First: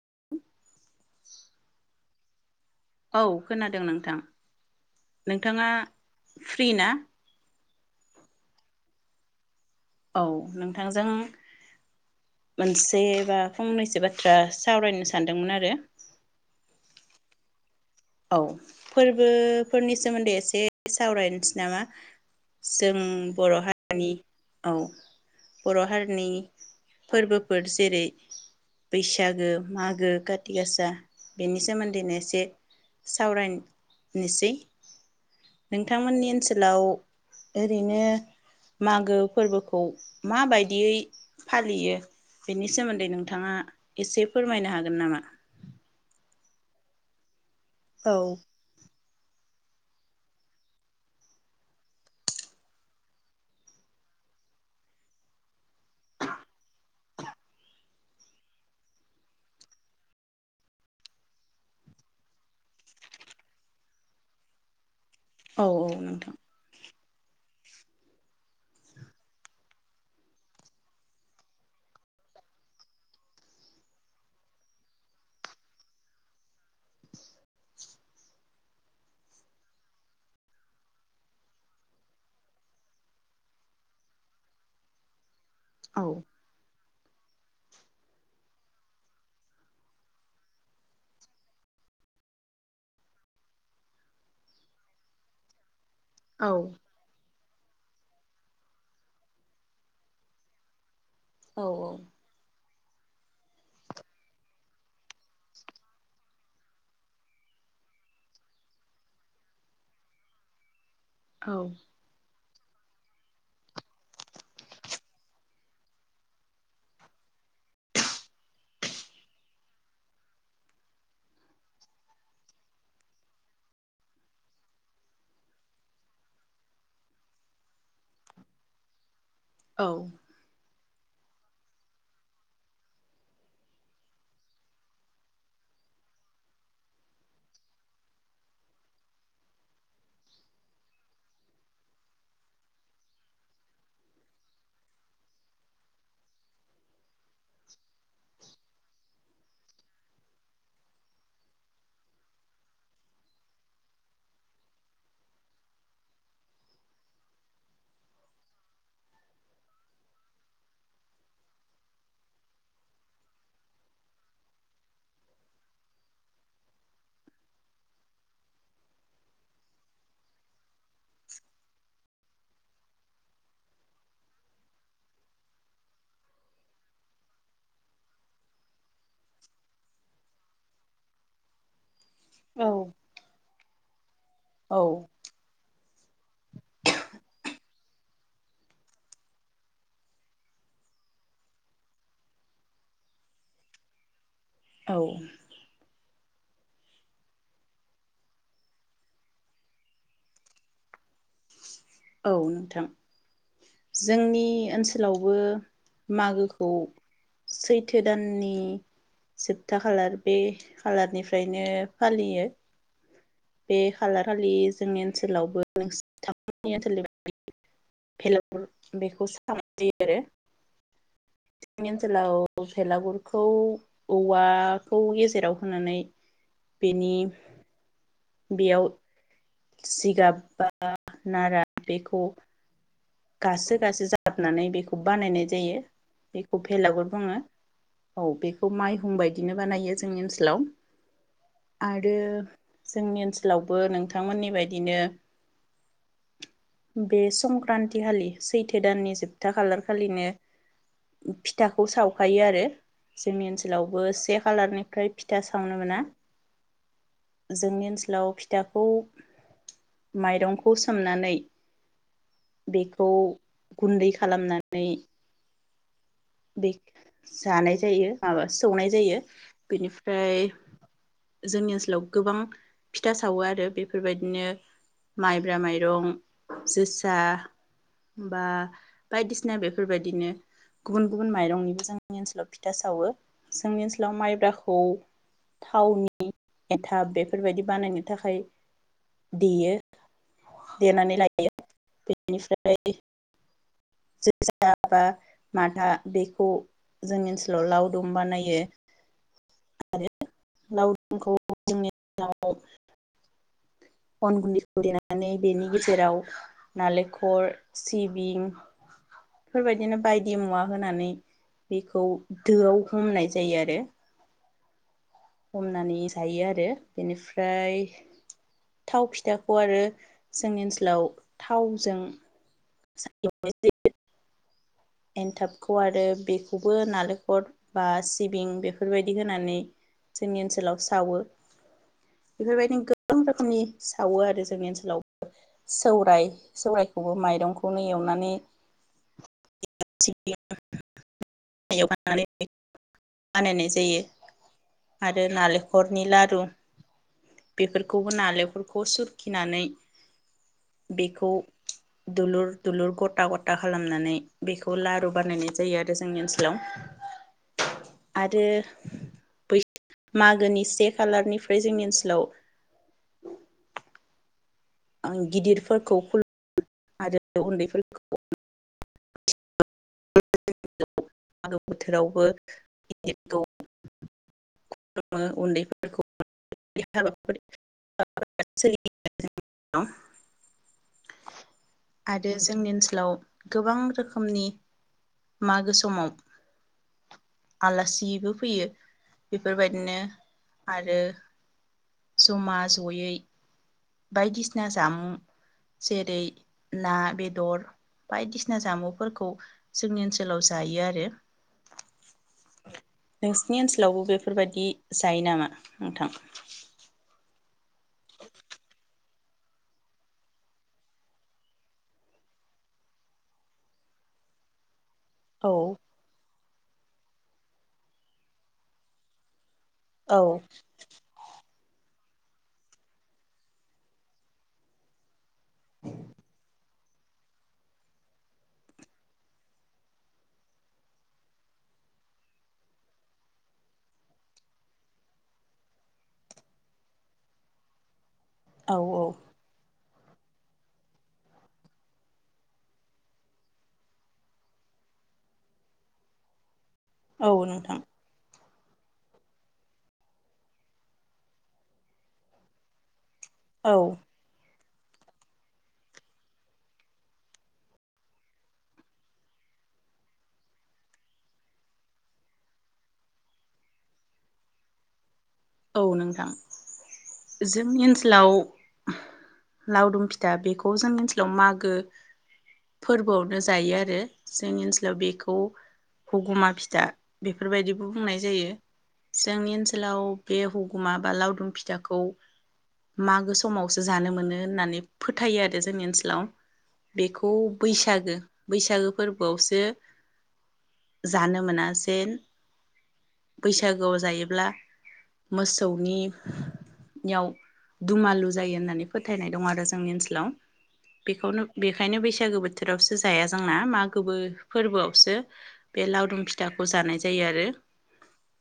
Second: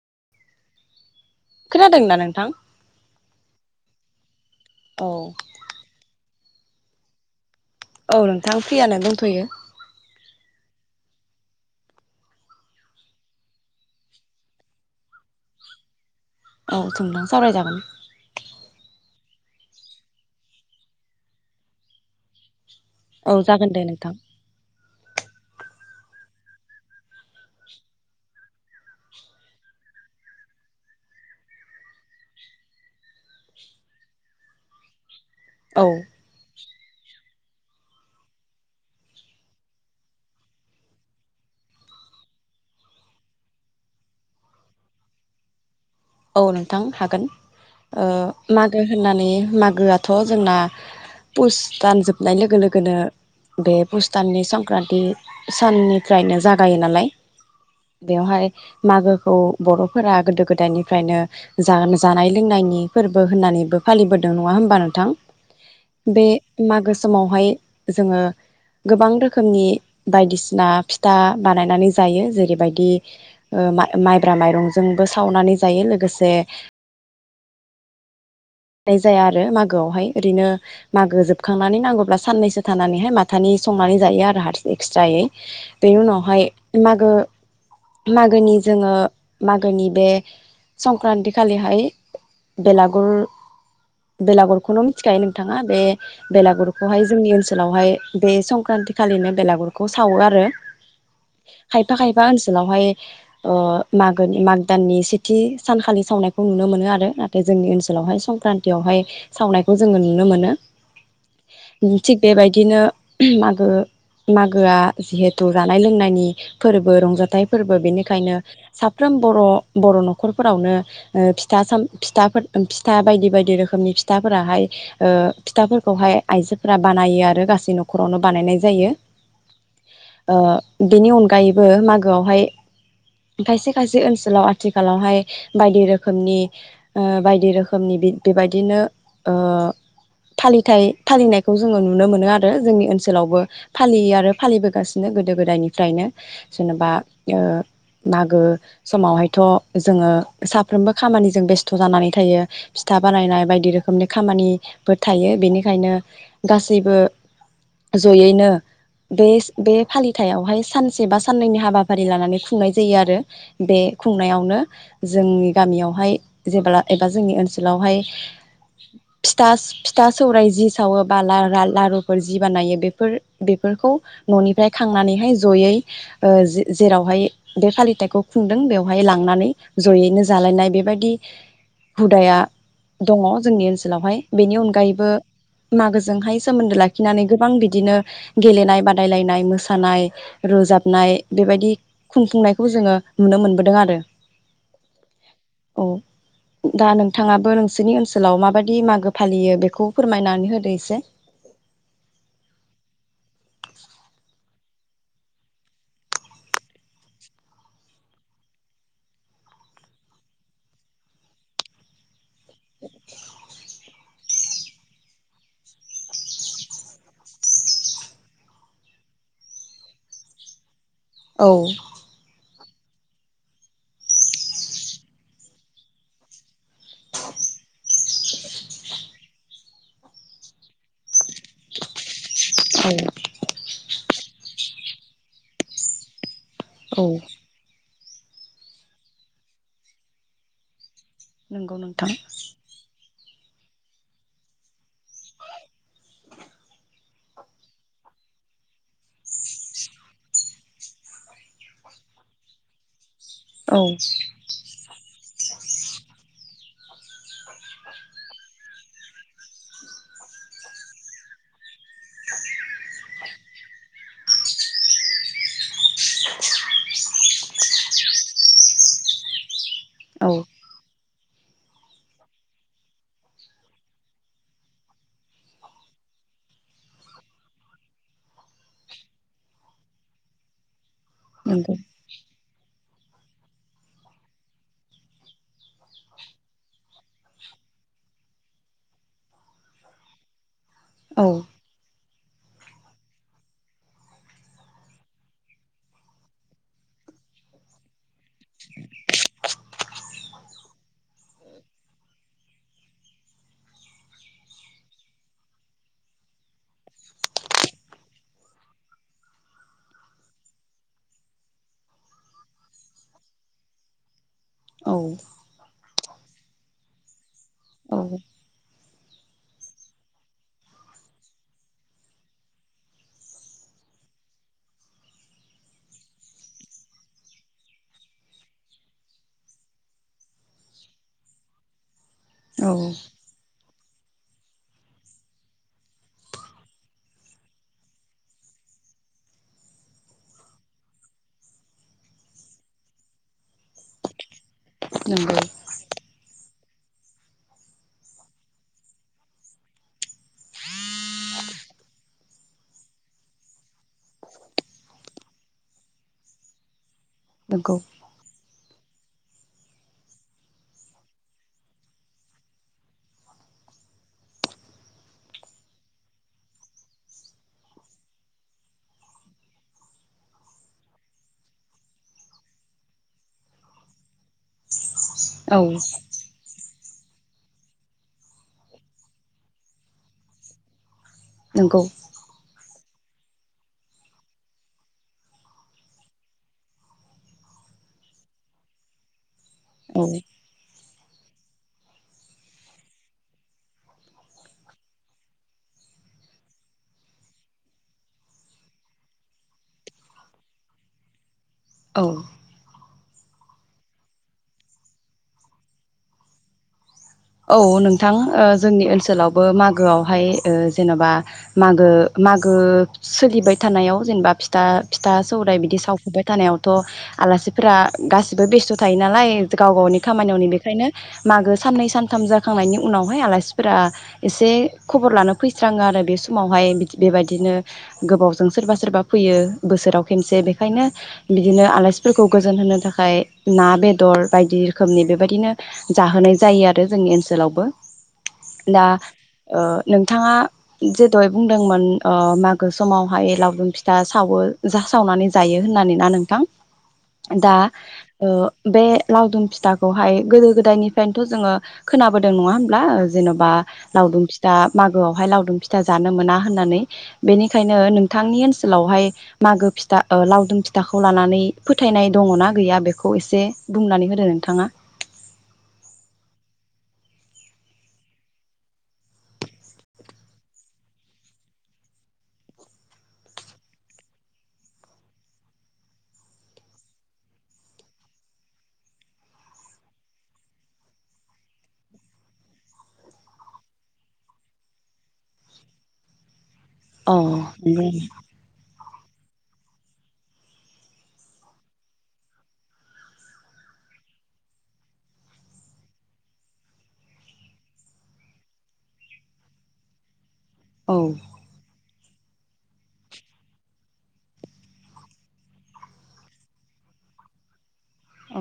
[inaudible] खोनादोंना नोंथां? औ खोनादों नोंथां। औ नोंथाङा फ्रिना? औ नोंथां फ्रियानो दंथ'यो। औ नोंथांजों मोनसे बा फंनैसो बाथ्रा सावरायनो सानदोंमोन आरो औ [inaudible] सावरायजागोन औ फोरबोफोरनि सोमोनदै एसे सावरायनोसै नामा जों औ बर' [unintelligible] जागोन दे हारिनि नोंथां औ बर' हारिनि फोरबोफोर जेरै बैसागो मागो काति गासा बेनि सोमोनदैनो एसे सावरायनिसै औ नोंथांमोननि ओनसोलाव ओरैनो मागो फोरबोखौ माबायदियै फालियो बेनि सोमोनदै नोंथाङा एसे फोरमायनो हागोन नामा औ नोंथां हागोन ओ औ मागो होननानै मागोआथ' जोंना पुसदान जोबनाय लोगो लोगोनो बे पुसताननि संक्रानति साननिफ्रायनो जागायो नालाय बेवहाय मागोखौ बर'फोरा गोदो गोदायनि फ्रायनो जा जानाय लोंनायनि फोरबो होननानैबो फालिबोदों नङा होमबा नोंथां औ बे नोंथां मागो सवहाय जोङो गोबां रोखोमनि बायदिसिना फिथा बानायनानै जायो जेरैबायदि ओ माइब्रा माइरंजोंबो सावनानै जायो लोगोसे जाया आरो मागोआवहाय ओरैनो मागो जोबखांनानै नांगौब्ला साननैसो थानानैहाय माथानि संनानै जायो आरो हारसिं एक्सट्रायै। बेनि औ उनावहाय मागो मागोनि जोङो मागोनि बे संक्रान्ति खालिहाय बेलागुर बेलागुरखौनो मिथिखायो नोंथाङा बे औ बेलागुरखौहाय जोंनि ओनसोल सोलावहाय बे संक्रान्ति खालिनो बेलागुरखौ सावो आरो। औ खायफा खायफा ओनसोलाव फाय ओ मागोनि माग दाननि से थि सानखालि सावनायखौ नुनो मोनो आरो नाथाय जोंनि ओनसोलावहाय संक्रान्तियावहाय सावनायखौ जोङो नुनो मोनो। औ उम थिग बेबाय बिदिनो मागो मागोआ जिहेथु जानाय लोंनायनि फोरबो रंजाथाइ फोरबो बेनिखायनो साफ्रोम बर-बर न खरफोरावनो ओ फिथा साम फिथाफोर उम फिथा बायदि बायदि रोखोमनि फिथाफोराहाय ओ फिथाफोरखौहाय आइजोफोरा बानायो आरो गासै नखरावनो बानायनाय जायो। ओ बेनि अनगायैबो मागोआवहाय खायसे खायसे ओनसोलाव आथि खालावहाय बायदि रोखोमनि ओ बायदि रोखोमनि बेबायदिनो ओ फालिथाय फालिनायखौ जोङो नुनो मोनो आरो जोंनि ओनसोलावबो फालियो आरो फालिबोगासिनो गोदो गोदायनिफ्रायनो जेनेबा ओ मागो समावहायथ जोङो साफ्रोमबो खामानिजों बेस्थ जानानै थायो फिथा बानायनाय बायदि रोखोमनि खामानिफोर थायो बेनिखायनो गासैबो जयैनो बे बे फालिथायावहाय सानसे बा साननैनि हाबाफारि लानानै खुंनाय जायो आरो बे खुंनायावनो। जोंनि गामियावहाय जेब्ला एबा जोंनि ओनसोलावहाय फिथास फिथा सौरायाइ जि सावो बाला रा लारु फोर जि बानायो बेफोर-बेफोरखौ ननिफ्राय खांनानैहाय जयै ओ जेरावहाय बे फालिथायखौ खुंदों बेवहाय लांनानै जयैनो जालायनाय बेबायदि हुदाया औ दङ जोंनि ओनसो लावहाय। बेनि अनगायैबो मागोजोंहाय सोमोन्दो लाखिनानै गोबां बि बिदिनो गेलेनाय बादायलायनाय मोसानाय रोजाबनाय बेबायदि खुंफुंनायखौ जोङो नुनो मोनबोदों आरो। औ। औ दा नोंथाङाबो नोंसोरनि ओनसोलाव माबायदि मागो फालियो बेखौ फोरमायनानै होदो एसे। औ नोंथां जोंनि ओनसोलावबो मागोखौ सैथो दाननि जोबथा खालार बे खालारनिफ्रायनो फालियो। [inaudible] बे खालार खालि जोंनि ओनसोलावबो नोंथां मोननि ओनसोलनि बायदि फेलुर बेखौ सावनाय जायो आरो। औ जोंनि ओनसोलाव भेलागुरखौ औवाखौ गेजेराव होनानै बेनि बेयाव सिगाब बा नारा बेखौ औ। साबनानै बेखौ बानायनाय जायो। बेखौ औ भेलागुर बुङो। औ बेखौ माइहुं बायदिनो बानायो जोंनि ओनसोलाव। नंगौ आरो नोंथां। जोंनि ओनसोलावबो नोंथांमोननि बायदिनो बे सं सक्रान्त खालि सैथो दाननि जोबथा खालार खालिनो फिथाखौ सावखायो आरो। जोंनि औ ओनसोलावबो से खालारनि ओमफ्राय फिथा सावनो मोना जोंनि ओनसोलाव फिथाखौ माइरंखौ सोमनानै बेखौ गुन्दै खालामनानै बे जानाय जायो माबा सौनाय जायो। औ बिनिफ्राय। जोंनि ओनसोलाव गोबां फिथा सावो आरो बेफोर बायदिनो माइब्रा माइरं जोसा बा बायदिसिना बेफोरबायदिनो। गुबुन-गुबुन नंगौ माइरंनिबो जोंनि ओनसोलाव। फिथा सावो जोंनि ओनसोलाव माइब्राखौ थावनि एन्थाब बेफोरबायदि बानायनो थाखाय देयो। देनानै औ लायो। इनिफ्राय जोसा बा माथा बेखौ जोंनि ओनसोलाव लावदुम बानायो आरो लावदुमखौ जोंनि ओनसोलाव अन गुन्दैखौ देनानै बेनि गेजेराव नालेंखर सिबिं बेफोरबायदिनो बायदि मुवा होनानै बेखौ दोआव हमनाय जायो आरो। औ। हमनानै जायो आरो बेनिफ्रा फ्राय। औ थाव फिथाखौ आरो जोंनि ओनसोलाव थावजों [unintelligible] एन्थाबखौ आरो बेखौबो नालेंखल बा सिबिं बेफोरबायदि होनानै जोंनि ओनसोलाव सावो। औ बेफोरबायदिनो गोबां रोखोमनि सावो आरो जोंनि ओनसोलाव सौराइ सौरायखौबो माइरंखौनो एवनानै [unintelligible] बानायनाय जायो। आरो नंगौ नालेखरनि लारु। बेफोरखौबो नालेंखफोरखौ सुरखिनानै बेखौ दुलुर दुलुर गथा गथा खालामनानै बेखौ लारु बानायनाय जायो आरो जोंनि ओनसोलाव। नंगौ आरो [unintelligible] मागोनि से खालारनिफ्राय जोंनि ओनसोल लाव आं गिदिरफोरखौ खुलु आरो उन्दैफोरखौ [unintelligible] औ उन्दैफोरखौ [unintelligible] नंगौ आरो जोंनि ओनसो लाव गोबां रोखोमनि मागो समाव आलासिबो फैयो। बेफोरबायदिनो औ आरो जमा जयै बायदिसिना जामुं जेरै ना बेदर बायदिसिना जामुफोरखौ जोंनि ओनसोलाव जायो आरो औ नोंसिनि ओनसोलावबो बेफोरबादि जायो नामा नोंथां? औ नोंथां ओ जोंनि ओनसोलावबो मागोआवहाय ओ जेनबा मागो मागो सोलिबाय थानायाव जेनेबा फिथा फिथा औ सौरायाइ बिदि सावफुबाय थानायाव थ' आलासिफोरा गासिबो बेस्थ' थायो नालाय गाव गावनि औ खामानियावनो बेखायनो मागो साननै सान थाम जाखांनायनि उनावहाय आलासिफोरा एसे खबर लानो फैस्राङो आरो बे समावहाय बेबायदिनो गोबावजों सोरबा सोरबा फैयो बोसोराव खेनसे बेखायनो बिदिनो आलासिफोरखौ गोजोन होनो थाखाय ना बेदर बायदि रोखोमनि बेबायदिनो जाहोनाय जायो आरो [unintelligible] जोंनि ओनसोलावबो औ दा औ ओ नोंथाङा जे दहाय बुंदोंमोन ओ मागो समावहाय लावदुम फिथा सावो जा सावनानै जायो होननानै ना नोंथां? औ दा नोंथां ओ बे लावदुम फिथाखौहाय गोदो गोदायनिफ्रायनोथ' जोङो। खोनाबोदों नङा होमब्ला? जेन'बा औ लावदुम फिथा मागोआवहाय लावदुम फिथा जानो मोना होननानै बेनिखायनो नोंथांनि ओनसोलावहाय मागो फिथा ओ लावदुम फिथाखौ लानानै फोथायनाय दङना गैया बेखौ एसे बुंनानै होदो नोंथाङा औ नोंथां जोंनि ओनसोलाव लावदुम फिथा बेखौ जोंनि ओनसोलाव मागो फोरबोआवनो जायो आरो जोंनि ओनसोलाव बेखौ हगुमा फिथा बेफोरबायदिबो बुंनाय जायो जोंनि ओनसोलाव बे हुगुमा बा लावदुम फिथाखौ मागो समावसो जानो मोनो होननानै फोथायो आरो जोंनि ओनसोलाव औ बेखौ बैसागो बैसागो। फोरबोआवसो जानो मोना जे बैसागोआव जायोब्ला मोसौनियाव दुमालु जायो होननानै फोथायनाय दं आरो जोंनि ओनसोलाव। औ बेखौनो बे ओंखायनो बैसागो बोथोरावसो जाया जोंना मागोबो फोरबोआवसो, बे लावदुम फिथाखौ जानाय जायो आरो। औ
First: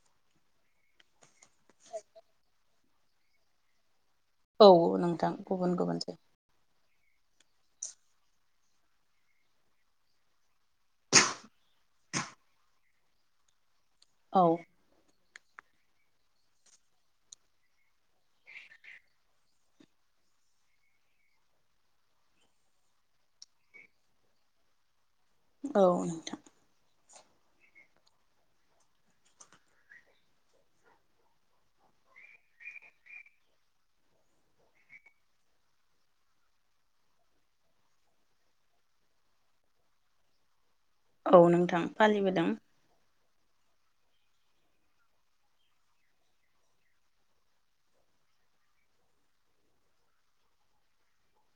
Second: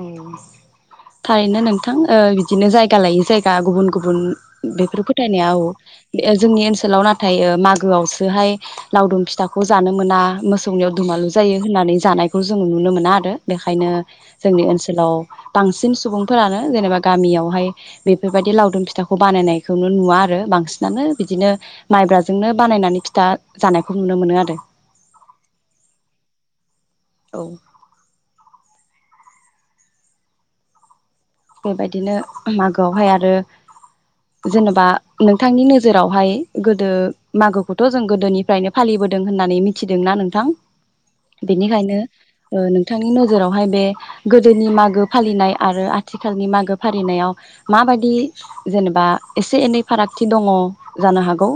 थारैनो नोंथां बिदिनो जाय जायगा लायै जायगा गुबुन गुबुन गुबुन औ बेफोर नोंथां फोथायनाया गुबुन गुबुन औ जोंनि ओनसोलाव नाथाय मागौ मागोआवसोहाय लावदुम फिथाखौ जानो मोना मोसौनियाव दुमालु जायो होननानै जानायखौ जों नुनो मोना आरो। बेखायनो औ जोंनि ओनसोलाव बांसिन सुबुंफोरानो जेनेबा गामियावहाय, बेफोरबायदि लावदुम फिथाखौ बानायनायखौनो नुवा आरो बांसिनानो बिदिनो माइब्राजोंनो बानायनानै फिथा जानायखौ नुनो मोनो आरो। औ नोंथां। औ बेबायदिनो मागोआवहाय आरो, जेनेबा नोंथांनि नोजोरावहाय गोदो मागोखौथ' जों गोदोनिफ्रायनो फालिबोदों होननानै मिथिदोंना नोंथां? औ नोंथां बेनिखायनो फालिबोदों नोंथांनि न जेरावहाय बे गोदोनि मागो फालिनाय आरो आथिखालनि मागो फालिनायाव माबायदि जेनेबा एसे एनै फारागथि दङ, जानो हागौ,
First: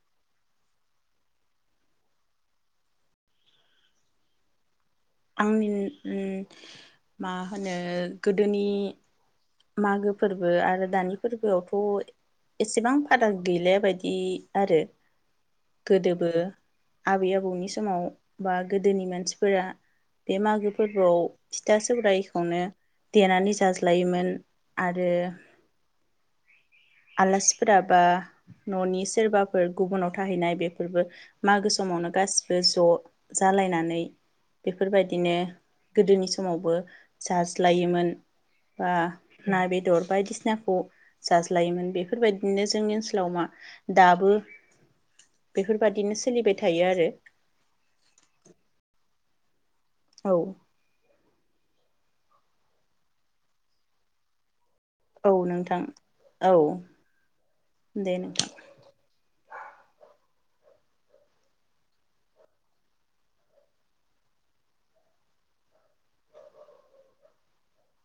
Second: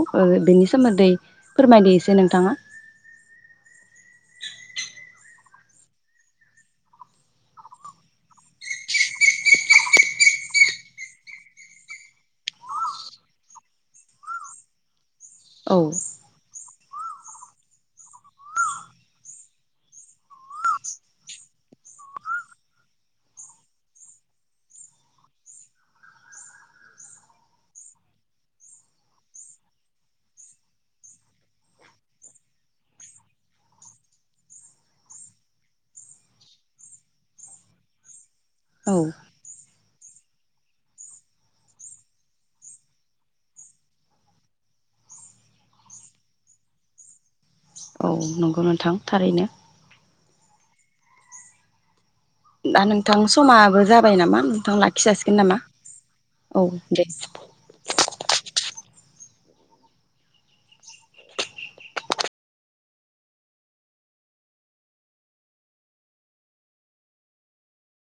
बेनि सोमोन्दै फोरमायदो एसे नोंथाङा। आंनि मा होनो गोदोनि मागो फोरबो आरो दानि फोरबोआवथ एसेबां फाराग गैलाया बायदि आरो। औ गोदोबो आबै आबौनि समाव, बा गोदोनि मानसिफोरा बे मागो फोरबोआव फिथा सौरायखौनो, देनानै जाज्लायोमोन। आरो आलासिफोरा बा, ननि सोरबाफोर गुबुनाव थाहैनाय बेफोरबो मागो समावनो गासिबो ज जालायनानै, बेफोरबायदिनो गोदोनि समावबो जाज्लायोमोन। बा औ ना बे [inaudible] [unintelligible] बेदर बायदिसिनाखौ लायोमोन बेफोरबायदिनो जोंनि ओनसोलाव मा दाबो बेफोरबायदिनो सोलिबाय थायो आरो। औ नंगौ नोंथां थारैनो। औ दा नोंथां समाबो जाबाय नामा? नोंथां लाखि खि औ जासिगोन नामा? नोंथां औ दे। दे नों